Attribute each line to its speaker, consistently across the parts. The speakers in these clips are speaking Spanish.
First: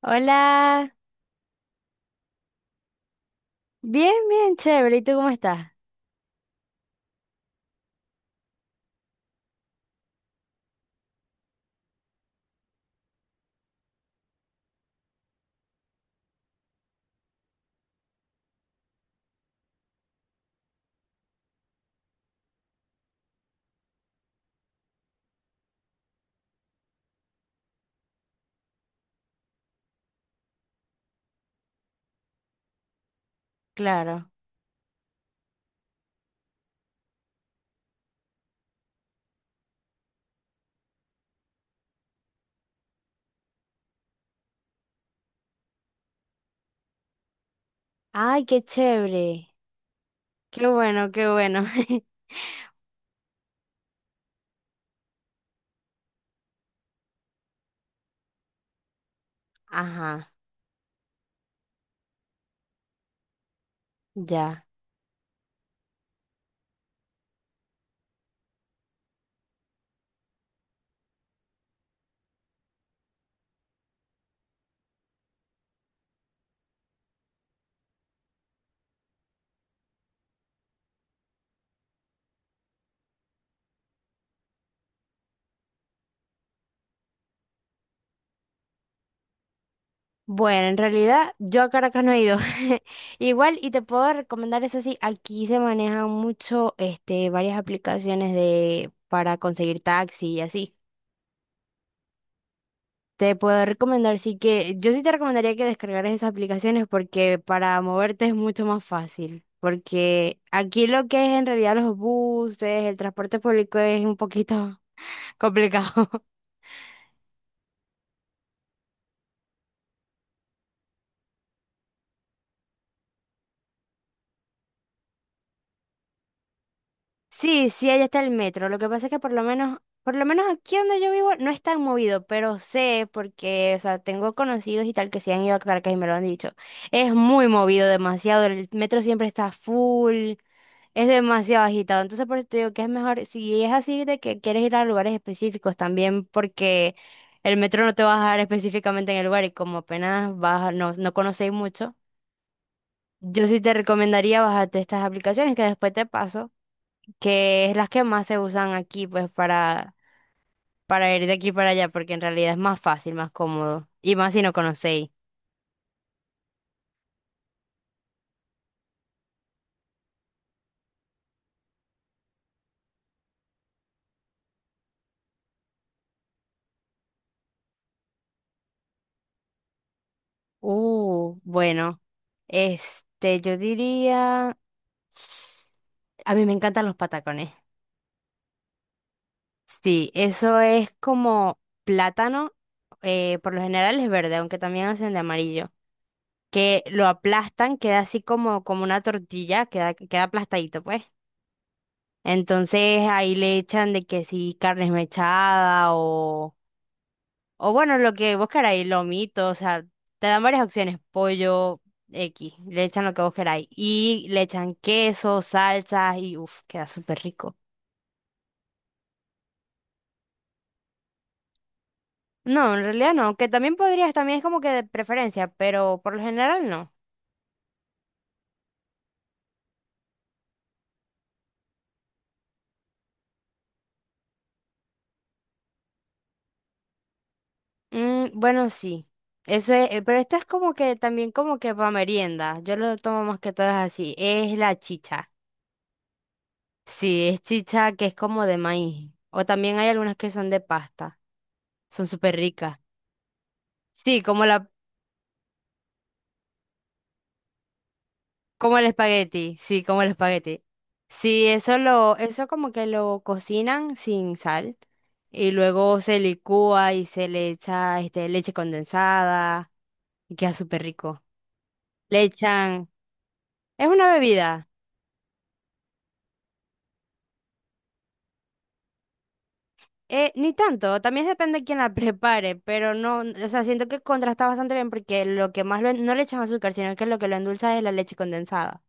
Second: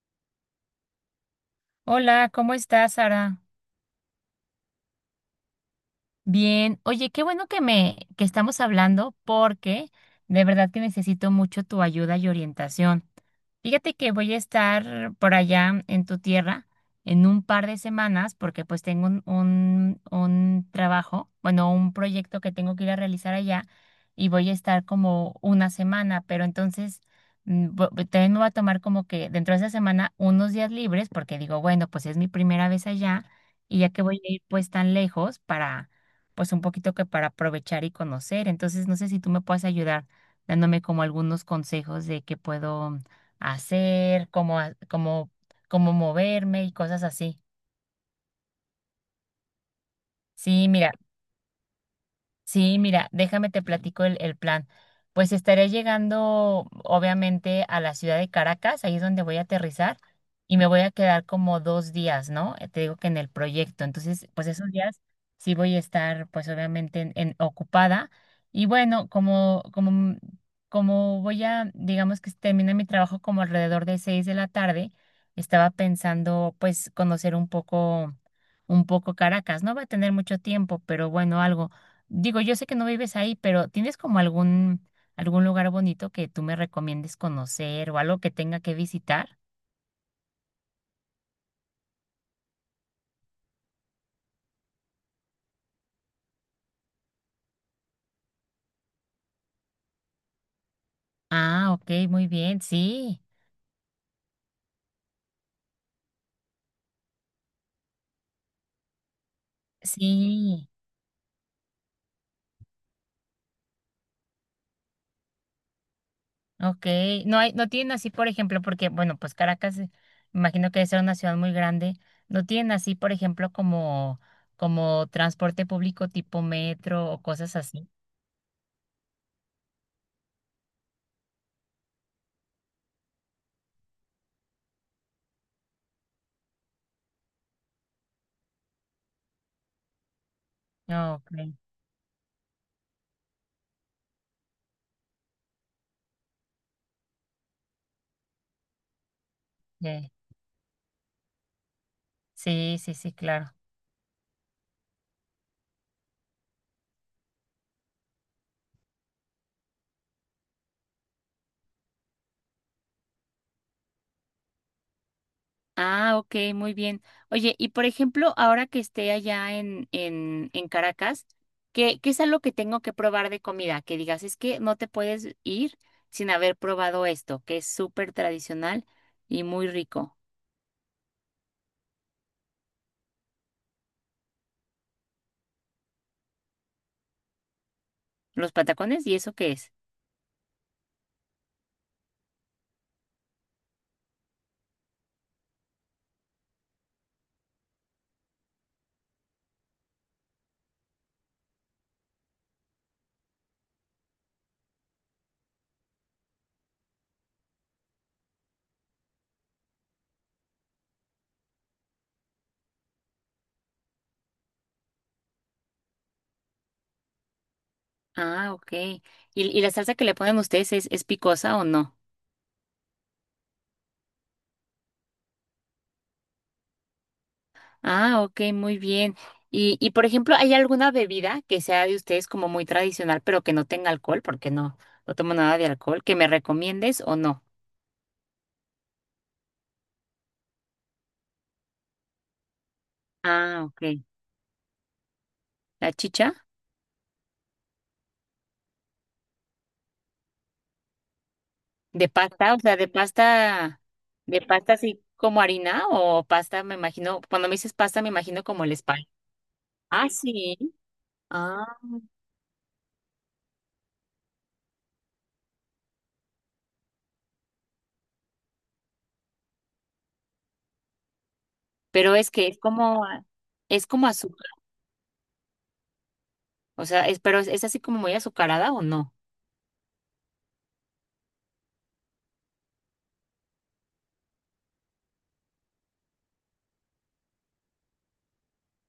Speaker 1: Hola,
Speaker 2: Hola, ¿cómo estás, Sara?
Speaker 1: bien, bien, chévere. ¿Y tú cómo estás?
Speaker 2: Bien. Oye, qué bueno que me que estamos hablando porque de verdad que necesito mucho tu ayuda y orientación. Fíjate que voy a estar por allá en tu tierra en un par de semanas porque pues tengo un trabajo, bueno, un proyecto que tengo que ir a realizar allá y voy a estar como una semana, pero entonces también me voy a tomar como que dentro de esa semana unos días libres porque digo, bueno, pues es mi primera vez allá y ya que voy
Speaker 1: Claro.
Speaker 2: a ir pues tan lejos para pues un poquito que para aprovechar y conocer. Entonces no sé si tú me puedes ayudar dándome como algunos consejos de que puedo hacer, cómo, cómo, cómo moverme y cosas así.
Speaker 1: Ay, qué chévere. Qué
Speaker 2: Sí, mira.
Speaker 1: bueno, qué bueno.
Speaker 2: Sí, mira, déjame te platico el plan. Pues estaré llegando, obviamente, a la ciudad de Caracas, ahí es donde voy a aterrizar,
Speaker 1: Ajá,
Speaker 2: y me voy a quedar como 2 días, ¿no? Te digo que en el proyecto. Entonces, pues
Speaker 1: ya.
Speaker 2: esos días sí voy a estar, pues obviamente, ocupada. Y bueno, como voy a, digamos que termina mi trabajo como alrededor de 6 de la tarde, estaba pensando, pues, conocer un poco Caracas. No va a tener mucho tiempo, pero bueno, algo. Digo, yo sé que no vives ahí, pero ¿tienes como algún, algún lugar bonito que tú me recomiendes conocer o algo que tenga que visitar?
Speaker 1: Bueno, en realidad yo a Caracas no he ido. Igual, y te puedo recomendar eso sí, aquí se manejan mucho, varias aplicaciones de para conseguir taxi y así.
Speaker 2: Ah, ok, muy bien, sí,
Speaker 1: Te puedo recomendar, sí que yo sí te recomendaría que descargaras esas aplicaciones porque para moverte es mucho más fácil. Porque
Speaker 2: sí,
Speaker 1: aquí lo que es en realidad los buses, el transporte público es un poquito complicado.
Speaker 2: ok. No hay, no tienen así, por ejemplo, porque, bueno, pues Caracas, imagino que debe ser una ciudad muy grande. No tienen así, por ejemplo, como, como transporte público tipo metro o cosas
Speaker 1: Sí,
Speaker 2: así.
Speaker 1: sí, allá está el metro. Lo que pasa es que por lo menos aquí donde yo vivo no es tan movido, pero sé porque, o sea, tengo conocidos y tal que se han ido a Caracas y me lo han dicho. Es muy movido, demasiado. El metro siempre está full. Es
Speaker 2: Ah, ok,
Speaker 1: demasiado agitado, entonces por eso te digo que es mejor, si es así de que quieres ir a lugares específicos también, porque el metro no te va a dejar específicamente en el lugar y como
Speaker 2: ok.
Speaker 1: apenas vas, no, no conocéis mucho,
Speaker 2: Sí, sí, sí,
Speaker 1: yo
Speaker 2: claro.
Speaker 1: sí te recomendaría bajarte estas aplicaciones que después te paso, que es las que más se usan aquí, pues para ir de aquí para allá, porque en realidad es más fácil, más cómodo, y más si no conocéis.
Speaker 2: Ah, ok, muy bien. Oye, y por ejemplo, ahora que esté allá en Caracas, ¿qué, qué es algo que tengo que probar de comida? Que digas, es que no te puedes ir sin haber probado esto, que es súper tradicional y muy rico.
Speaker 1: Bueno, yo diría, a mí me encantan los patacones.
Speaker 2: ¿Los patacones? ¿Y eso qué es?
Speaker 1: Sí, eso es como plátano, por lo general es verde, aunque también hacen de amarillo, que lo aplastan, queda así como, como una tortilla, queda, queda aplastadito, pues. Entonces ahí le echan de que sí, carne esmechada o bueno, lo que vos queráis, lomito, o sea, te dan varias opciones, pollo, X, le echan lo que vos queráis. Y le echan queso, salsas y uff, queda súper rico.
Speaker 2: Ah, ok. Y la salsa que le ponen ustedes es picosa o no?
Speaker 1: No, en realidad no, que también podrías, también es como que de preferencia, pero por lo general no.
Speaker 2: Ah, ok, muy bien. Y por ejemplo, ¿hay alguna bebida que sea de ustedes como muy tradicional, pero que no tenga alcohol? Porque no, no tomo nada de alcohol, ¿que me recomiendes o no?
Speaker 1: Mm, bueno, sí. Eso es, pero esto es como que también como que para merienda. Yo lo tomo más que
Speaker 2: Ah,
Speaker 1: todas
Speaker 2: ok.
Speaker 1: así. Es la chicha.
Speaker 2: La chicha
Speaker 1: Sí, es chicha que es como de maíz. O también hay algunas que son de pasta. Son
Speaker 2: de
Speaker 1: súper
Speaker 2: pasta, o sea,
Speaker 1: ricas. Sí,
Speaker 2: de
Speaker 1: como la.
Speaker 2: pasta así como harina o pasta, me imagino, cuando me dices pasta, me imagino como el
Speaker 1: Como el
Speaker 2: espal.
Speaker 1: espagueti, sí, como
Speaker 2: Ah,
Speaker 1: el
Speaker 2: sí.
Speaker 1: espagueti. Sí,
Speaker 2: Ah,
Speaker 1: eso lo, eso como que lo cocinan sin sal y luego se licúa y se le echa leche condensada y queda súper rico.
Speaker 2: pero
Speaker 1: Le
Speaker 2: es que
Speaker 1: echan,
Speaker 2: es
Speaker 1: es
Speaker 2: como
Speaker 1: una
Speaker 2: azúcar,
Speaker 1: bebida,
Speaker 2: o sea, es, pero es así como muy azucarada o no.
Speaker 1: ni tanto, también depende de quién la prepare, pero no, o sea, siento que contrasta bastante bien porque lo que más lo en- no le echan azúcar, sino que lo endulza es la leche condensada.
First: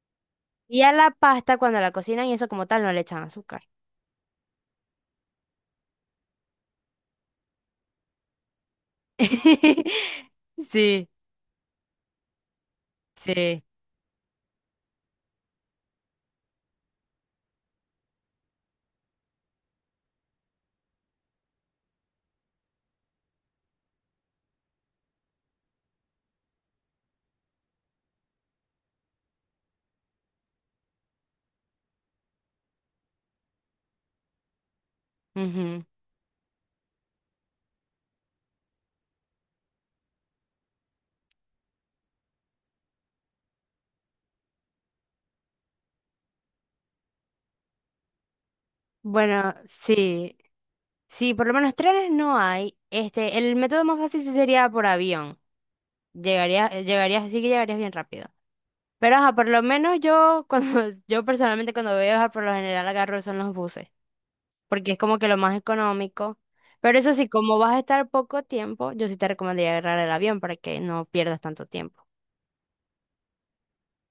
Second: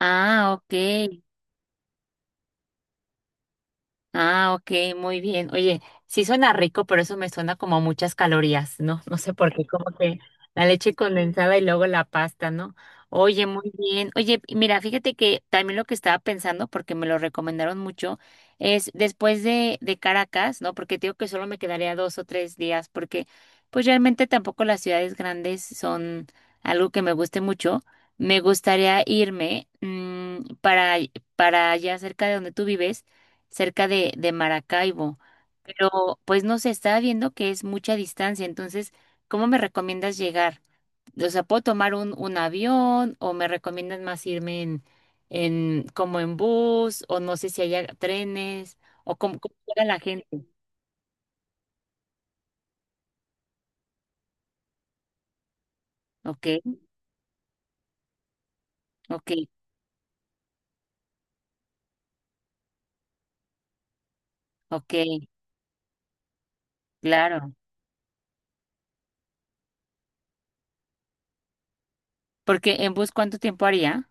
Speaker 2: Ah, ok.
Speaker 1: Y a la pasta cuando la cocinan y eso como tal no le echan azúcar.
Speaker 2: Ah, ok, muy bien. Oye, sí suena rico, pero eso me suena como a muchas calorías, ¿no? No sé por qué, como que la leche
Speaker 1: Sí.
Speaker 2: condensada y luego la pasta, ¿no? Oye,
Speaker 1: Sí.
Speaker 2: muy bien. Oye, y mira, fíjate que también lo que estaba pensando, porque me lo recomendaron mucho, es después de Caracas, ¿no? Porque te digo que solo me quedaría 2 o 3 días, porque pues realmente tampoco las ciudades grandes son algo que me guste mucho. Me gustaría irme para allá cerca de donde tú vives, cerca de Maracaibo,
Speaker 1: Ujú.
Speaker 2: pero pues no se está viendo que es mucha distancia. Entonces, ¿cómo me recomiendas llegar? O sea, ¿puedo tomar un avión o me recomiendas más irme en como en bus o no sé si haya trenes o cómo,
Speaker 1: Bueno,
Speaker 2: cómo llega la
Speaker 1: sí,
Speaker 2: gente?
Speaker 1: sí, por lo menos trenes no hay. El método más fácil sí sería por avión.
Speaker 2: Ok,
Speaker 1: Llegarías, llegarías, sí que llegarías bien rápido. Pero
Speaker 2: ok,
Speaker 1: ajá, por lo menos yo, cuando, yo personalmente cuando voy a viajar por lo general agarro son los buses, porque
Speaker 2: ok,
Speaker 1: es como que lo más económico. Pero eso sí,
Speaker 2: claro.
Speaker 1: como vas a estar poco tiempo, yo sí te recomendaría agarrar el avión para que no pierdas tanto tiempo.
Speaker 2: Porque en bus, ¿cuánto tiempo haría?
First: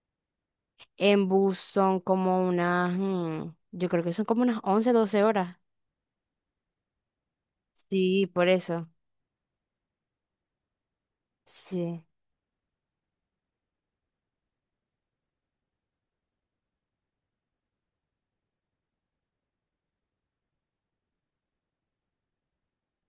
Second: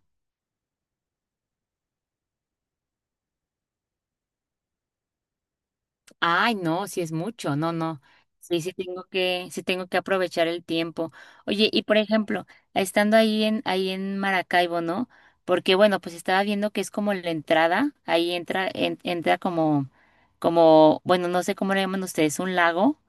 Speaker 1: En bus son como unas, yo creo que son como unas 11 12 horas.
Speaker 2: Ay, no, sí es mucho, no, no.
Speaker 1: Sí, por
Speaker 2: Sí,
Speaker 1: eso.
Speaker 2: sí tengo que aprovechar el tiempo. Oye, y por
Speaker 1: Sí.
Speaker 2: ejemplo, estando ahí ahí en Maracaibo, ¿no? Porque bueno, pues estaba viendo que es como la entrada, ahí entra, entra como, como, bueno, no sé cómo le llaman ustedes, un lago,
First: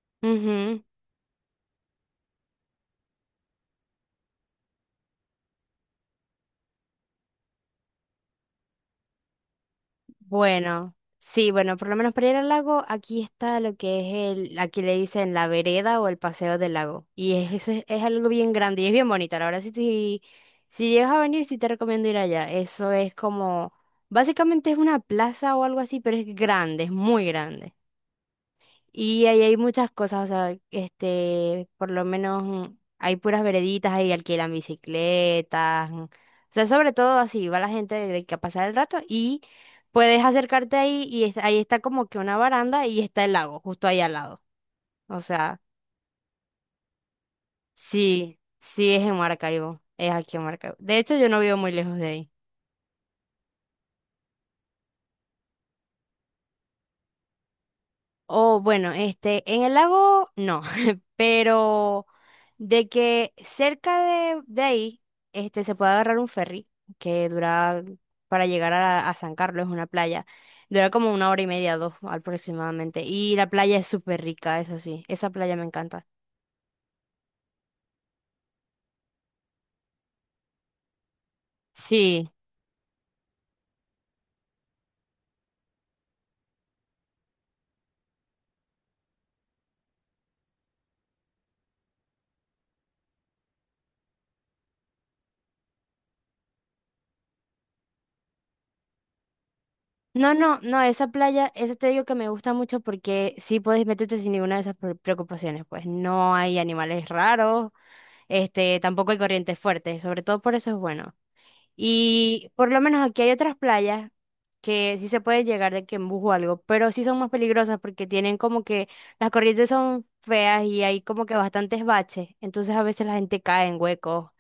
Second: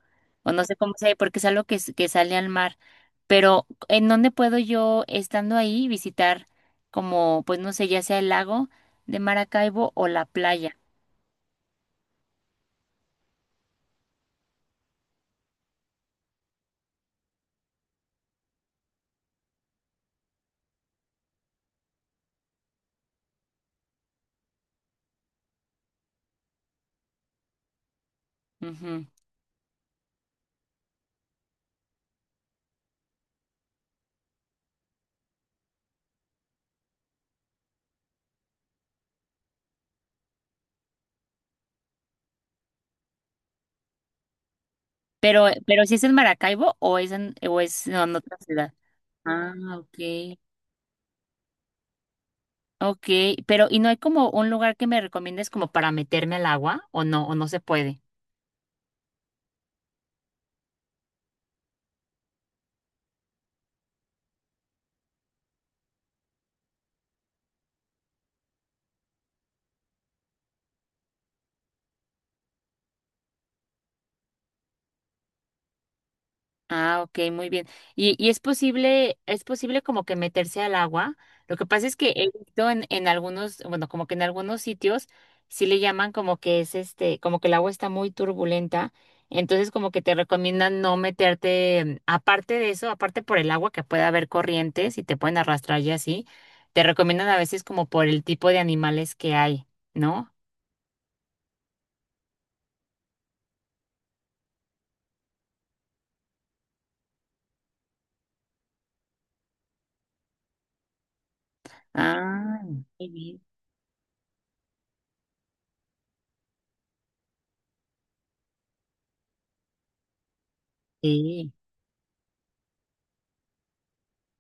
Speaker 2: o no sé cómo se porque es algo que, que sale al mar. Pero ¿en dónde puedo yo, estando ahí, visitar como, pues no sé, ya sea el lago de Maracaibo o la playa?
Speaker 1: Bueno, sí, bueno, por lo menos para ir al lago, aquí está lo que es el, aquí le dicen la vereda o el paseo del lago. Y es- eso es algo bien grande y es bien bonito. Ahora sí, si, si llegas a venir, sí te recomiendo ir allá. Eso es como, básicamente es una plaza o algo así, pero es grande, es muy grande.
Speaker 2: Ujú.
Speaker 1: Y ahí hay muchas cosas, o sea, por lo menos hay puras vereditas, ahí alquilan bicicletas, O sea, sobre todo así, va la gente de que a pasar el rato y puedes acercarte ahí y es- ahí está como que una baranda y está el lago, justo ahí al lado. O sea,
Speaker 2: Pero si es en Maracaibo o es en, o es no, en otra
Speaker 1: sí,
Speaker 2: ciudad.
Speaker 1: sí es en
Speaker 2: Ah,
Speaker 1: Maracaibo, es aquí
Speaker 2: ok.
Speaker 1: en Maracaibo. De hecho, yo no vivo muy lejos de ahí.
Speaker 2: Ok, pero ¿y no hay como un lugar que me recomiendes como para meterme al agua o no se puede?
Speaker 1: O bueno, en el lago no, pero de que cerca de ahí se puede agarrar un ferry que dura para llegar a San Carlos, es una playa. Dura como una hora y media, dos aproximadamente. Y la playa es súper rica, eso sí. Esa playa me encanta.
Speaker 2: Ah, ok, muy bien. Y es posible, ¿es posible como que meterse al agua? Lo que pasa es que he
Speaker 1: Sí.
Speaker 2: visto en algunos, bueno, como que en algunos sitios sí le llaman como que es este, como que el agua está muy turbulenta. Entonces como que te recomiendan no meterte. Aparte de eso, aparte por el agua que puede haber corrientes y te pueden arrastrar y así, te recomiendan a veces como por el tipo de animales que hay, ¿no?
Speaker 1: No, no, no, esa playa, esa te digo que me gusta mucho porque sí podés meterte sin ninguna de esas pre- preocupaciones. Pues no hay animales raros, tampoco hay corrientes fuertes. Sobre todo por eso es bueno. Y
Speaker 2: Ah,
Speaker 1: por lo menos
Speaker 2: muy
Speaker 1: aquí hay
Speaker 2: bien.
Speaker 1: otras playas que sí se puede llegar de que en bus o algo, pero sí son más peligrosas porque tienen como que las corrientes son feas y hay como que
Speaker 2: Sí,
Speaker 1: bastantes baches, entonces a veces la gente cae en huecos.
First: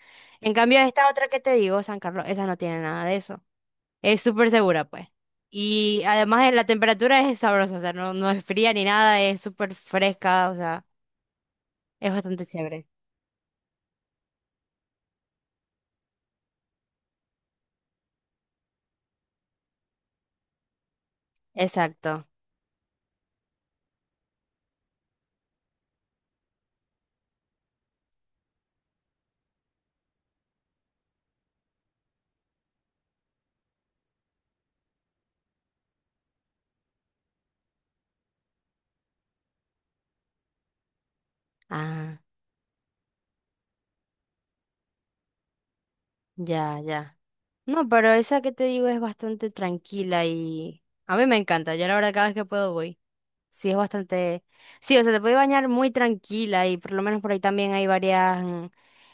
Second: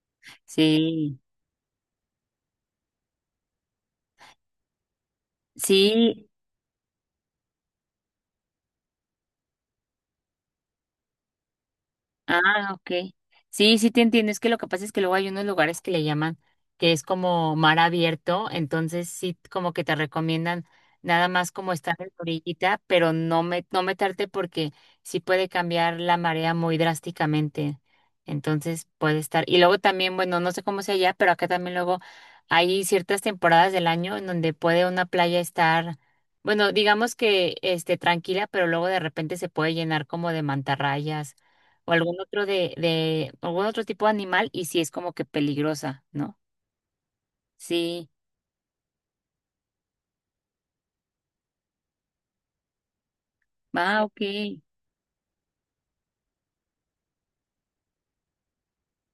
Speaker 1: En cambio, esta
Speaker 2: sí.
Speaker 1: otra que te digo, San Carlos, esa no tiene nada de eso. Es súper segura, pues. Y
Speaker 2: Sí,
Speaker 1: además la temperatura es sabrosa, o sea, no, no es fría ni nada, es súper fresca, o sea, es bastante
Speaker 2: ah,
Speaker 1: chévere.
Speaker 2: ok. Sí, sí te entiendo. Es que lo que pasa es que luego hay unos lugares que le llaman que es como mar abierto, entonces sí como que te recomiendan nada más como estar en la
Speaker 1: Exacto.
Speaker 2: orillita, pero no meterte porque sí puede cambiar la marea muy drásticamente. Entonces puede estar. Y luego también, bueno, no sé cómo sea allá, pero acá también luego hay ciertas temporadas del año en donde puede una playa estar, bueno, digamos que este tranquila, pero luego de repente se puede llenar como de mantarrayas o
Speaker 1: Ah,
Speaker 2: algún otro de algún otro tipo de animal y si es como que peligrosa, ¿no?
Speaker 1: ya, ya. No,
Speaker 2: Sí.
Speaker 1: pero esa que te digo es bastante tranquila y a mí me encanta. Yo la verdad cada vez que puedo voy. Sí, es
Speaker 2: Ah, ok.
Speaker 1: bastante... Sí, o sea, te puedes bañar muy tranquila y por lo menos por ahí también hay varias...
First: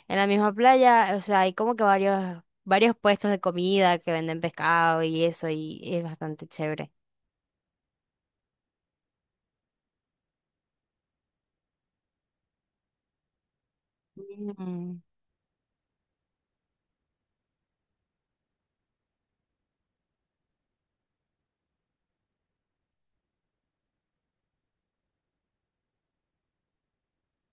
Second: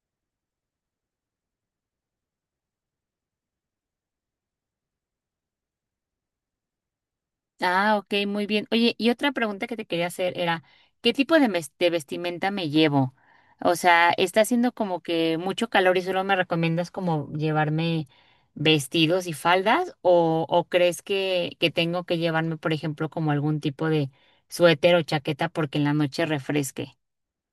Speaker 1: en la misma playa, o sea, hay como que varios puestos de comida que venden pescado y eso y es bastante chévere.
Speaker 2: Ah, ok, muy bien. Oye, y otra pregunta que te quería hacer era, ¿qué tipo de, de vestimenta me llevo? O sea, ¿está haciendo como que mucho calor y solo me recomiendas como llevarme vestidos y faldas o crees que tengo que llevarme, por ejemplo, como algún tipo de suéter o chaqueta porque en la noche refresque?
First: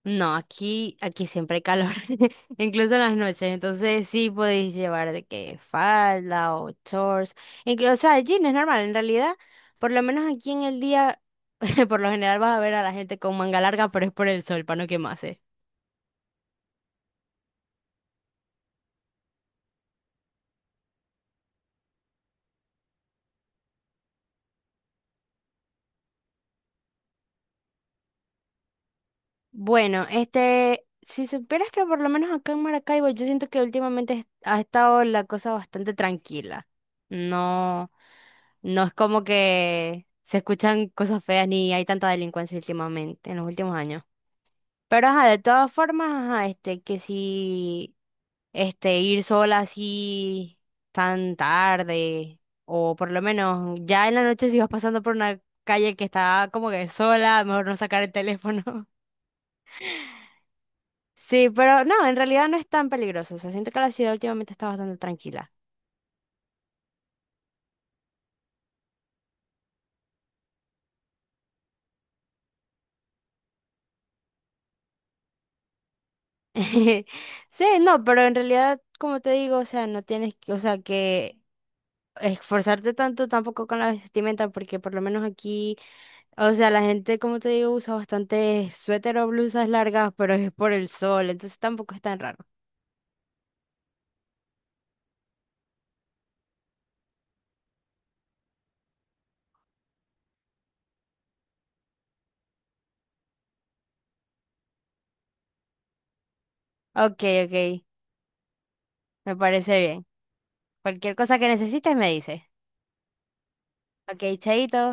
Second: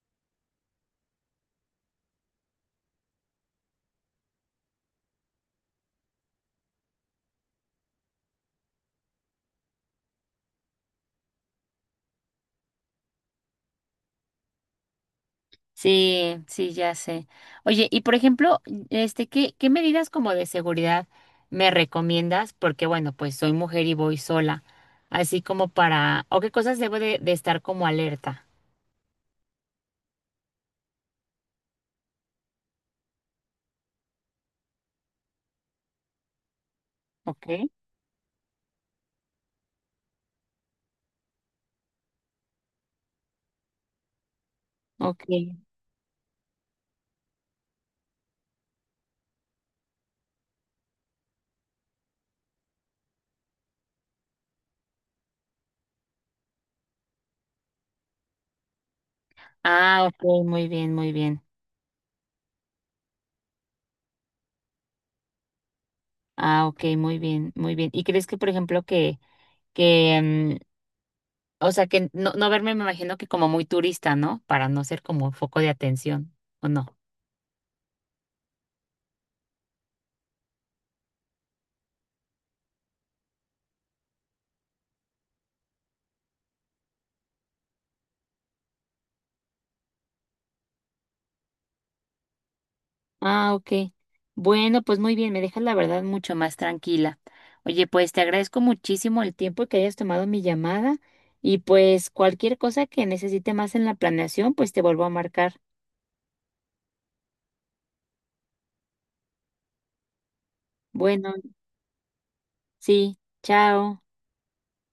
Speaker 1: No, aquí, aquí siempre hay calor, incluso en las noches. Entonces sí podéis llevar de que falda o shorts. Incluso, o sea, jeans es normal. En realidad, por lo menos aquí en el día, por lo general vas a ver a la gente con manga larga, pero es por el sol, para no quemarse.
Speaker 2: Sí, sí, ya sé. Oye, y por ejemplo, este, ¿qué, qué medidas como de seguridad me recomiendas? Porque bueno, pues soy mujer y voy sola, así como para, o qué cosas debo de estar como alerta.
Speaker 1: Bueno, si supieras que por lo menos acá en Maracaibo, yo siento que últimamente es- ha estado la cosa bastante tranquila.
Speaker 2: Ok,
Speaker 1: No, no es como que se escuchan cosas feas ni hay tanta delincuencia últimamente, en los últimos años. Pero
Speaker 2: ok.
Speaker 1: ajá, de todas formas, ajá, que si ir sola así tan tarde, o por lo menos ya en la noche si vas pasando por una calle que está como que sola, mejor no sacar el teléfono.
Speaker 2: Ah, ok, muy bien, muy bien.
Speaker 1: Sí, pero no, en realidad no es tan peligroso. O sea, siento que la ciudad últimamente está bastante tranquila.
Speaker 2: Ah, ok, muy bien, muy bien. ¿Y crees que, por ejemplo, que, o sea, que no, no verme, me imagino que como muy turista, ¿no? Para no ser como foco de atención, ¿o no?
Speaker 1: Sí, no, pero en realidad, como te digo, o sea, no tienes que, o sea, que esforzarte tanto tampoco con la vestimenta, porque por lo menos aquí. O sea, la gente, como te digo, usa bastante suéter o blusas largas, pero es por el sol, entonces tampoco es tan raro.
Speaker 2: Ah, ok. Bueno, pues muy bien, me dejas la verdad mucho más tranquila. Oye, pues te agradezco muchísimo el tiempo que hayas tomado mi llamada y pues cualquier cosa que necesite más en la planeación, pues te vuelvo a marcar.
Speaker 1: Ok, ok, me parece bien. Cualquier
Speaker 2: Bueno,
Speaker 1: cosa que necesites me dices.
Speaker 2: sí, chao.
Speaker 1: Ok, chaito.